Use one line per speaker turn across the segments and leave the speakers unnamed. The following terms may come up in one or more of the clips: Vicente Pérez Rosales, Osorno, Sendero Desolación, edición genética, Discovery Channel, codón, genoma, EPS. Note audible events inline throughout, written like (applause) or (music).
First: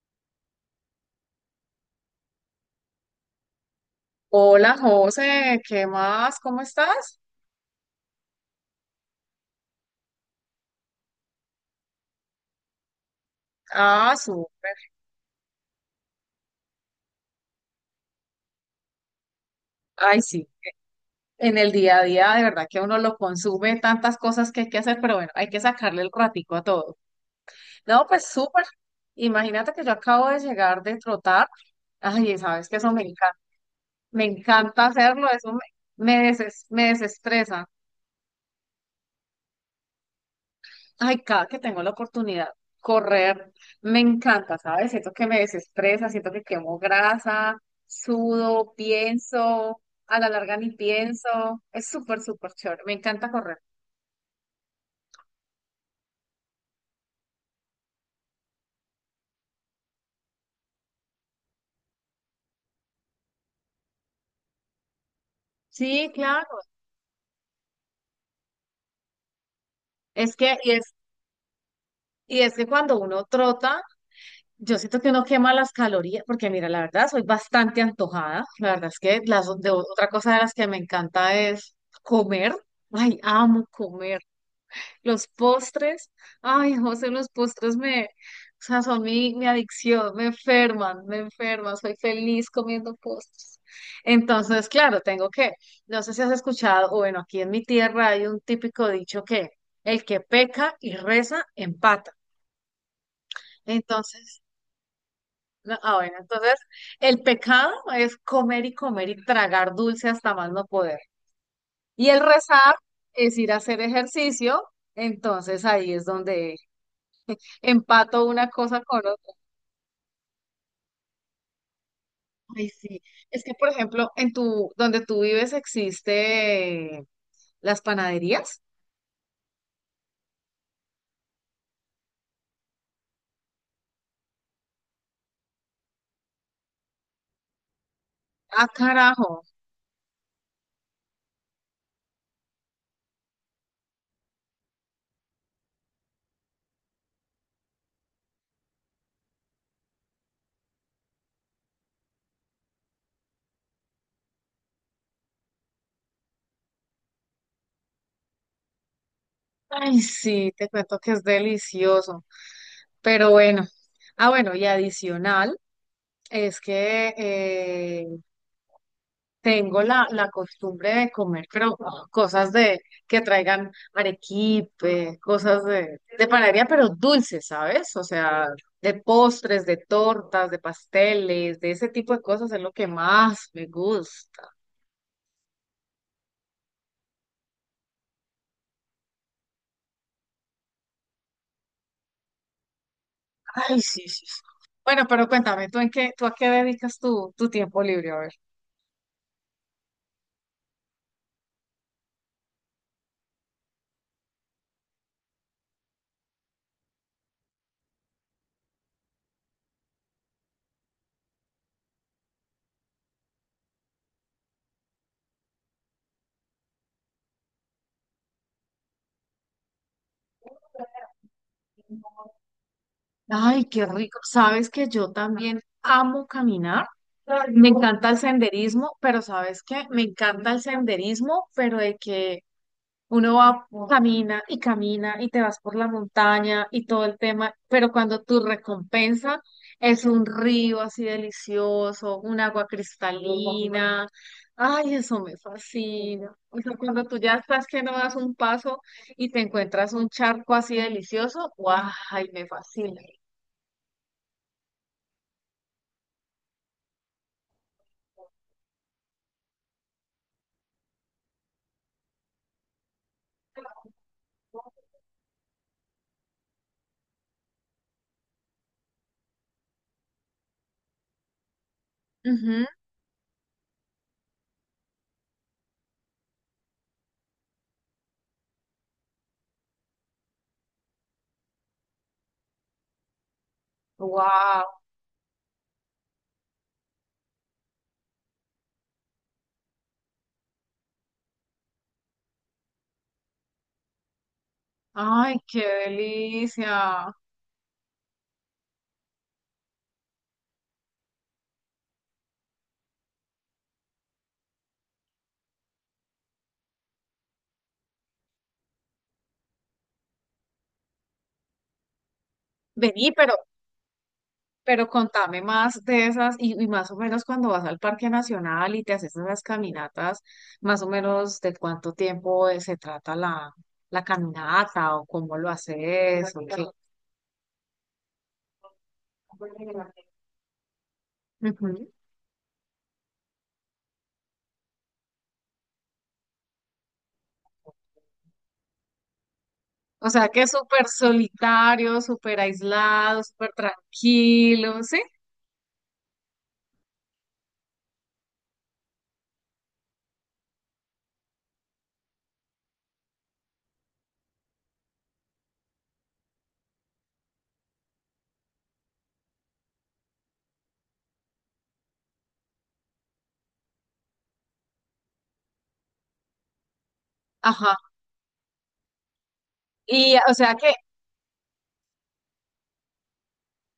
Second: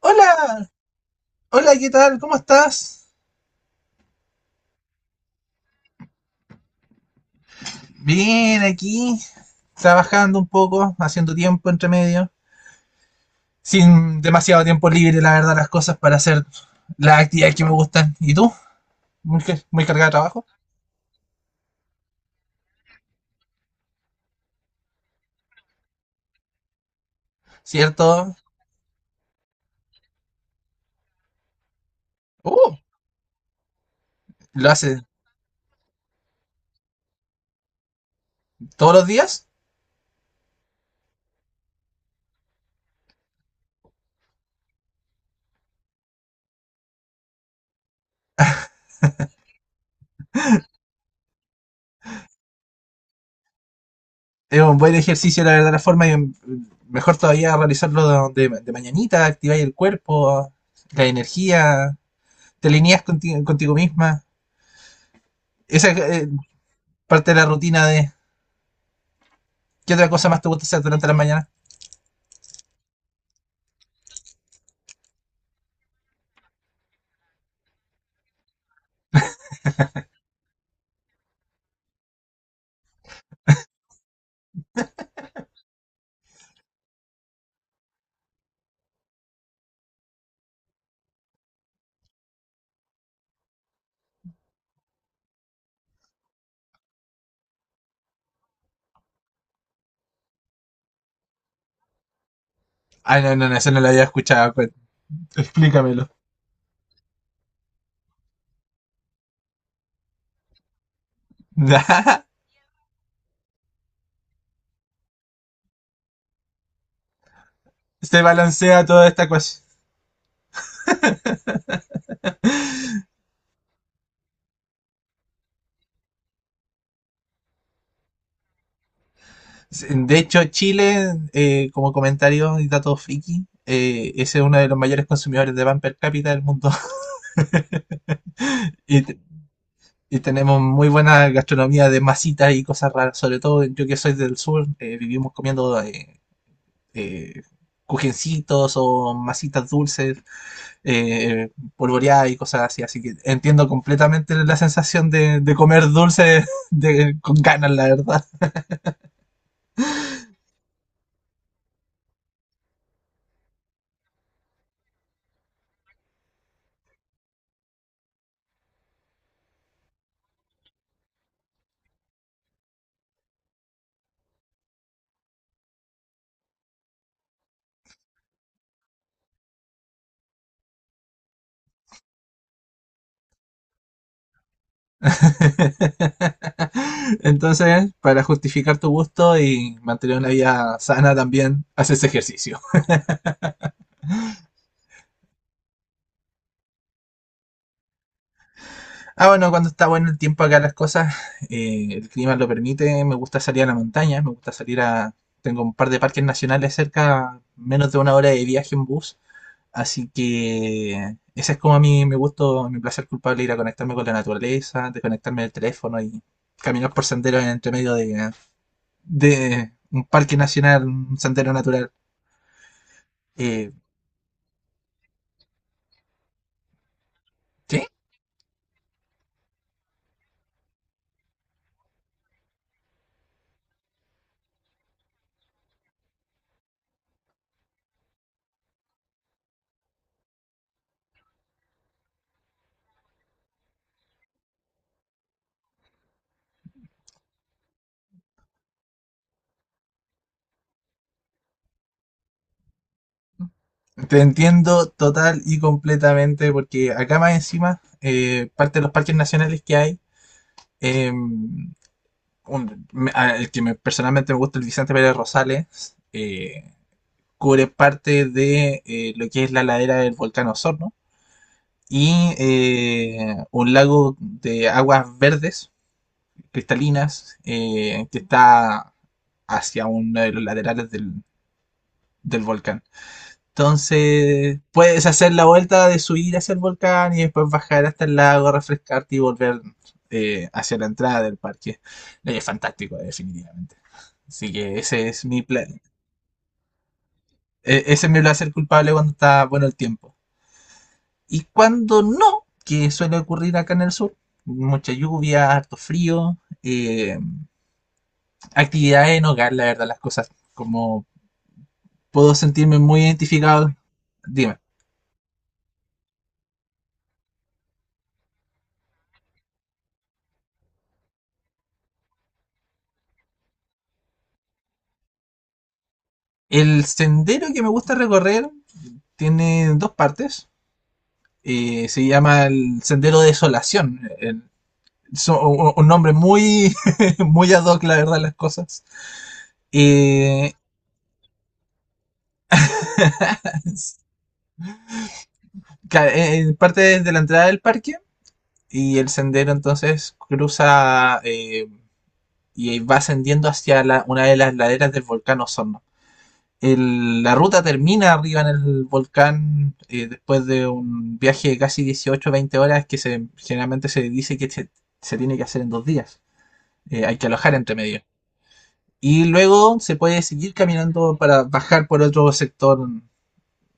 Hola, hola, ¿qué tal? ¿Cómo estás?
Hola José, ¿qué más? ¿Cómo estás?
Bien, aquí, trabajando un poco, haciendo tiempo entre medio,
Ah,
sin
súper.
demasiado tiempo libre, la verdad, las cosas para hacer las actividades que me gustan. ¿Y tú? Muy cargada de
Ay,
trabajo,
sí. En el día a día, de verdad que uno lo consume tantas cosas que hay que hacer, pero bueno, hay que sacarle el ratico a todo. No, pues
¿cierto?
súper. Imagínate que yo acabo de llegar de trotar. Ay, sabes
Uh,
que eso me encanta. Me
¿Lo
encanta
haces
hacerlo, eso me desestresa.
todos los días?
Ay, cada que tengo la oportunidad, correr me encanta, ¿sabes? Siento que me desestresa, siento que quemo grasa, sudo, pienso, a la larga ni pienso. Es súper, súper chévere, me encanta correr.
Es un buen ejercicio, la verdad, la forma, y mejor todavía realizarlo de mañanita, activar el cuerpo, la energía, te contigo misma. Esa es
Sí, claro.
parte de la rutina de, ¿qué otra cosa
Es
más te
que,
gusta hacer durante la mañana?
y es que cuando uno trota, yo siento que uno quema las calorías, porque mira, la verdad, soy bastante antojada. La verdad es que otra cosa de las que me encanta es comer. Ay, amo comer. Los postres, ay, José, o sea, son mi adicción, me enferman, soy feliz comiendo postres. Entonces, claro, no sé si has escuchado, o bueno, aquí en mi tierra hay un típico dicho que el que peca y reza, empata.
Ah, no, no, no, eso no lo había
Entonces,
escuchado. Explícamelo.
bueno, entonces el pecado es comer y comer y tragar dulce hasta más no poder. Y el
(laughs)
rezar es ir a hacer ejercicio, entonces ahí es donde
Se
empato una cosa
balancea
con
toda esta
otra.
cosa.
Ay, sí. Es que, por ejemplo, donde tú vives existe las panaderías.
De hecho, Chile, como comentario y dato friki, ese es uno de los mayores consumidores de pan per cápita del mundo. (laughs)
Ah,
Y, te-
carajo.
y tenemos muy buena gastronomía de masitas y cosas raras. Sobre todo yo que soy del sur, vivimos comiendo eh, cujencitos o masitas dulces polvoreada y cosas así. Así que entiendo completamente la sensación de comer dulce de, con ganas, la verdad.
Ay, sí, te cuento que es delicioso. Pero bueno. Ah, bueno, y adicional es que tengo la costumbre de comer, pero cosas de que traigan arequipe, cosas de panadería, pero dulces, ¿sabes? O sea, de postres, de tortas, de pasteles, de ese tipo de cosas es lo que más me gusta.
(laughs) Entonces, para justificar tu gusto y mantener una vida sana también, haces ejercicio.
Ay, sí, sí, sí. Bueno, pero cuéntame, ¿tú a qué dedicas tu tiempo libre? A ver.
Ah, bueno, cuando está bueno el tiempo acá, las cosas, el clima lo permite. Me gusta salir a la montaña, me gusta salir a. Tengo un par de parques nacionales cerca, menos de una hora de viaje en bus. Así que ese es como a mí me gusto, mi placer culpable, ir a conectarme con la naturaleza, desconectarme del teléfono y caminar por senderos en entre medio de un parque nacional, un sendero natural.
Ay,
Eh,
qué rico. Sabes que yo también amo caminar. Me
¿Qué?
encanta el senderismo, pero ¿sabes qué? Me encanta el senderismo, pero de que Uno va, camina y camina y te vas por la montaña y todo el tema, pero cuando tu recompensa es un río así delicioso, un agua cristalina, ay, eso me fascina. O sea, cuando tú ya estás que no das un paso y te encuentras un charco así delicioso, guau, ay, me fascina.
Te entiendo total y completamente porque acá más encima, parte de los parques nacionales que hay, eh, un- el personalmente me gusta, el Vicente Pérez Rosales, cubre parte de lo que es la ladera del volcán Osorno y
Ujú.
un lago de aguas verdes, cristalinas, que está hacia uno de los laterales del, del volcán. Entonces,
Wow,
puedes hacer la vuelta de subir hacia el volcán y después bajar hasta el lago, refrescarte y volver hacia la entrada del parque. Es fantástico, definitivamente. Así que
ay, qué delicia.
ese es mi placer culpable cuando está bueno el tiempo. Y cuando no, que suele ocurrir acá en el sur, mucha lluvia, harto frío, eh, actividades en hogar, la verdad, las cosas, como puedo sentirme muy
Vení,
identificado, dime.
pero contame más de esas y más o menos cuando vas al Parque Nacional y te haces esas caminatas, más o menos de cuánto tiempo se trata la caminata o cómo lo haces o qué.
El sendero que me gusta recorrer tiene dos partes.
Ujú.
Se llama el Sendero Desolación. Un nombre muy, (laughs) muy ad hoc, la verdad, las cosas.
O sea que es
Eh,
súper solitario, súper aislado, súper tranquilo, ¿sí?
Parte desde la entrada del parque y el sendero entonces cruza y va ascendiendo hacia la, una de las laderas del volcán Osorno. La ruta termina arriba en el volcán después de un viaje de casi 18-20 horas generalmente se dice se tiene que hacer en 2 días. Hay que alojar entre
Ajá.
medio. Y luego se
Y
puede
o
seguir
sea que,
caminando para bajar por otro sector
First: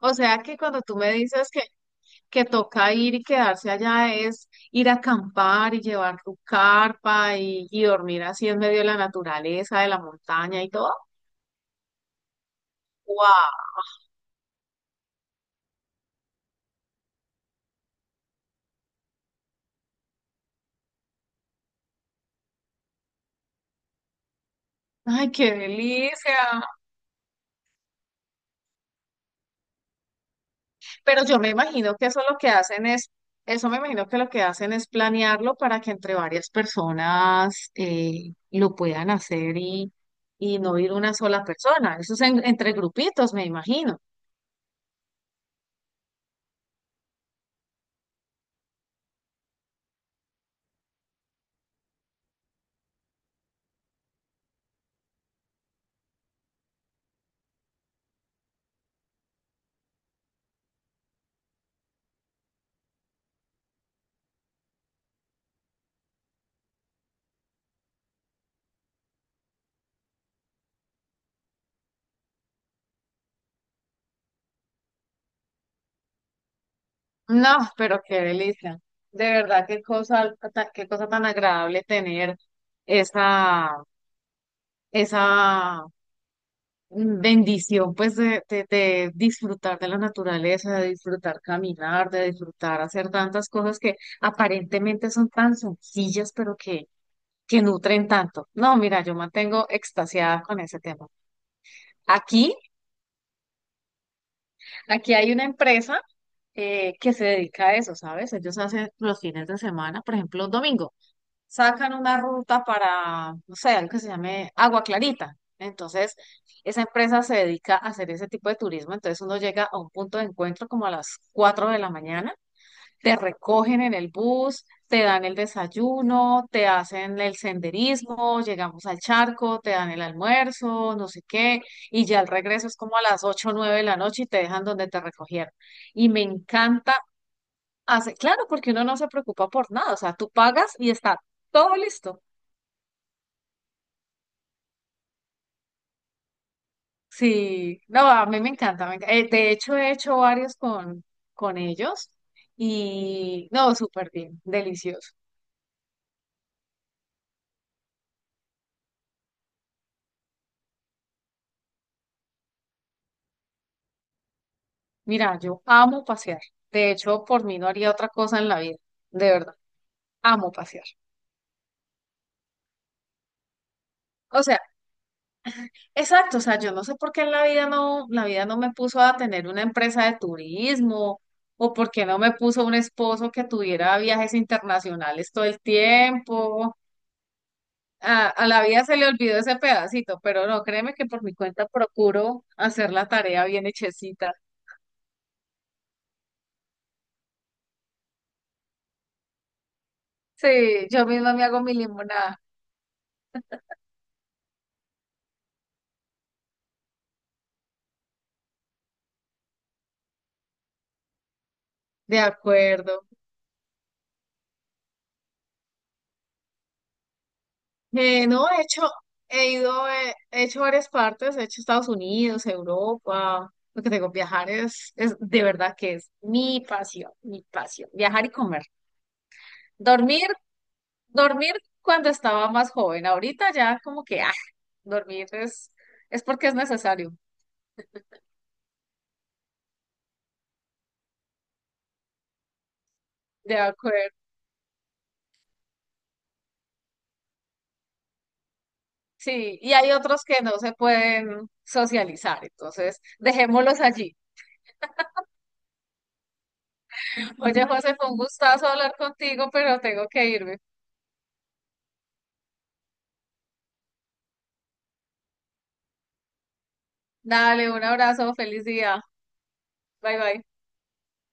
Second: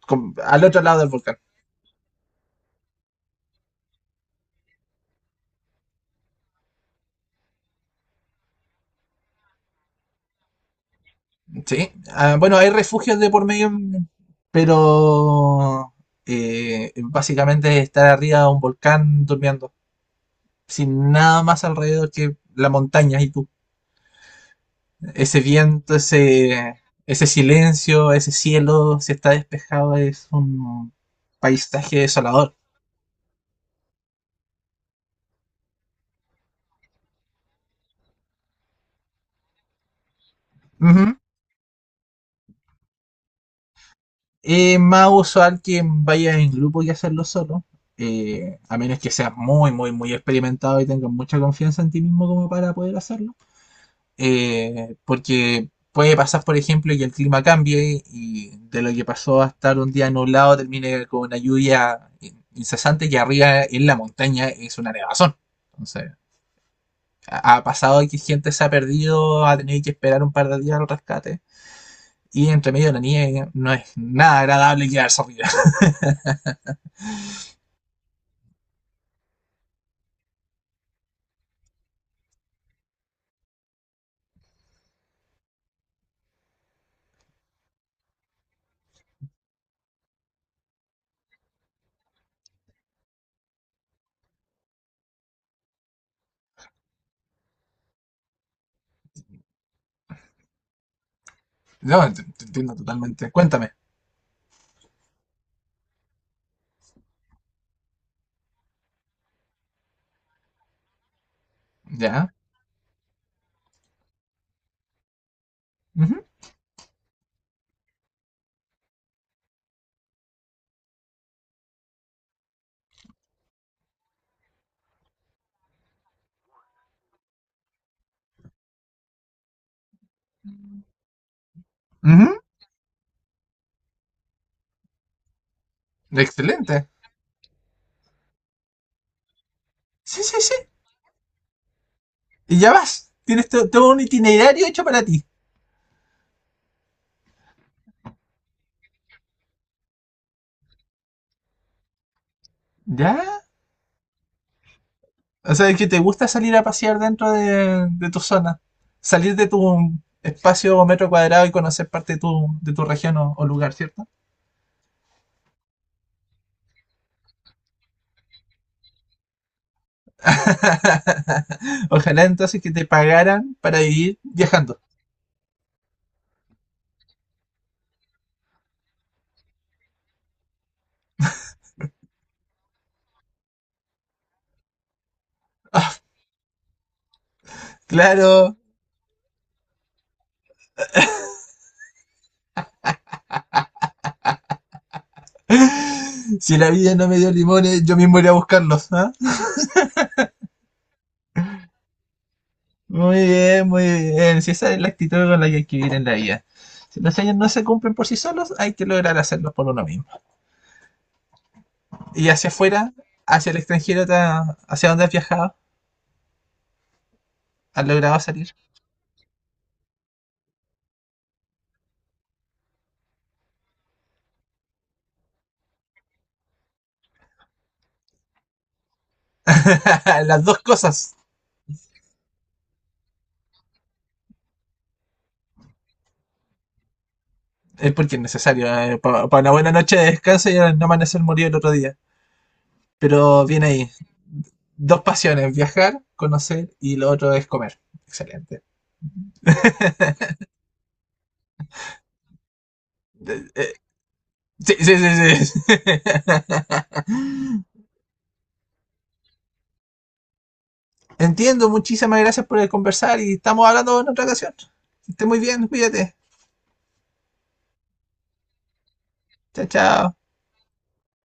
o
con,
sea que
al otro
cuando tú
lado del
me
volcán.
dices que toca ir y quedarse allá es ir a acampar y llevar tu carpa y dormir así en medio de la naturaleza, de la montaña y todo.
¿Sí? Ah, bueno, hay refugios de por
¡Wow!
medio, pero básicamente es estar arriba de un volcán durmiendo sin nada más alrededor que la montaña y tú.
¡Ay,
Ese
qué
viento,
delicia!
ese silencio, ese cielo, si está despejado, es un
Pero yo me imagino
paisaje
que eso lo que
desolador.
hacen es, eso me imagino que lo que hacen es planearlo para que entre varias personas lo puedan hacer y no ir
Ujú.
una sola persona. Entre grupitos, me imagino.
Es más usual que vaya en grupo y hacerlo solo, a menos que seas muy, muy, muy experimentado y tengas mucha confianza en ti mismo como para poder hacerlo. Porque puede pasar, por ejemplo, que el clima cambie y de lo que pasó a estar un día nublado termine con una incesante que arriba en la montaña es una nevazón. Entonces, ha pasado que gente se ha perdido, ha tenido que esperar un par de días al rescate. Y entre medio de la nieve no es nada agradable quedarse arriba. (laughs)
No, pero qué delicia. De verdad, qué cosa tan agradable tener esa, esa bendición, pues, de disfrutar de la naturaleza, de disfrutar caminar, de disfrutar hacer tantas cosas que aparentemente son tan sencillas, pero que nutren tanto. No, mira, yo mantengo extasiada con ese tema.
No, te
Aquí,
entiendo totalmente. Cuéntame.
aquí hay una empresa que se dedica a eso, ¿sabes? Ellos hacen los fines de semana, por ejemplo, domingos. Sacan una
¿Ya?
ruta para, no sé, algo que se llame Agua Clarita. Entonces,
Ujú,
esa empresa se dedica a hacer ese tipo de turismo. Entonces, uno llega a un punto de encuentro como a las 4 de la mañana, te recogen en el bus, te dan el desayuno, te hacen el senderismo, llegamos al charco, te dan el almuerzo, no sé qué, y ya el
ujú,
regreso es como a las 8 o 9 de la noche y te dejan donde te recogieron. Y me
excelente.
encanta hacer, claro, porque uno no se preocupa por nada, o sea,
Sí,
tú
sí, sí.
pagas y está todo listo.
Y ya vas. Tienes todo un itinerario hecho para ti.
Sí, no, a mí me encanta. De hecho, he hecho varios con ellos
¿Ya?
y no, súper bien, delicioso.
O sea, que te gusta salir a pasear dentro de tu zona. Salir de tu espacio o metro cuadrado y conocer parte de tu región o lugar, ¿cierto?
Mira, yo amo pasear. De hecho, por mí no haría otra cosa en la vida. De verdad, amo pasear.
(laughs) Ojalá entonces que te pagaran para vivir
O sea,
viajando.
exacto, o sea, yo no sé por qué en la vida no me puso a tener una empresa de turismo o por qué no me puso un esposo que tuviera viajes internacionales todo el tiempo. A
Claro.
la vida se le olvidó ese pedacito, pero no, créeme que por mi cuenta procuro hacer la tarea bien hechecita.
Si la vida no me dio limones, yo mismo iré a buscarlos, ¿ah?
Sí, yo misma me hago mi limonada.
Muy bien, muy bien. Si esa es la actitud con la que hay que vivir en la vida. Si los sueños no se cumplen por sí solos, hay que lograr hacerlos por uno mismo.
De
Y hacia afuera,
acuerdo.
hacia el extranjero, hacia donde has viajado. Han logrado
No,
salir.
he hecho, he ido, he hecho varias partes, he hecho Estados Unidos, Europa. Lo que tengo, viajar es de verdad que es mi pasión, mi pasión. Viajar y comer.
(laughs)
Dormir,
Las dos cosas.
dormir cuando estaba más joven. Ahorita ya como que, ah, dormir es, es porque es necesario.
Es porque es necesario. Para pa una buena noche de descanso y no amanecer morir el otro día. Pero
De
bien ahí.
acuerdo.
Dos pasiones, viajar, conocer y lo otro es comer. Excelente.
Sí, y hay otros que no se pueden socializar, entonces
Eh, eh,
dejémoslos allí.
Sí, sí, sí, sí. (laughs)
Oye, José, fue un gustazo hablar contigo, pero tengo que irme.
Entiendo, muchísimas gracias por el conversar y estamos hablando en otra ocasión. Que esté muy bien, cuídate.
Dale, un abrazo, feliz día.
Chao, chao.
Bye bye.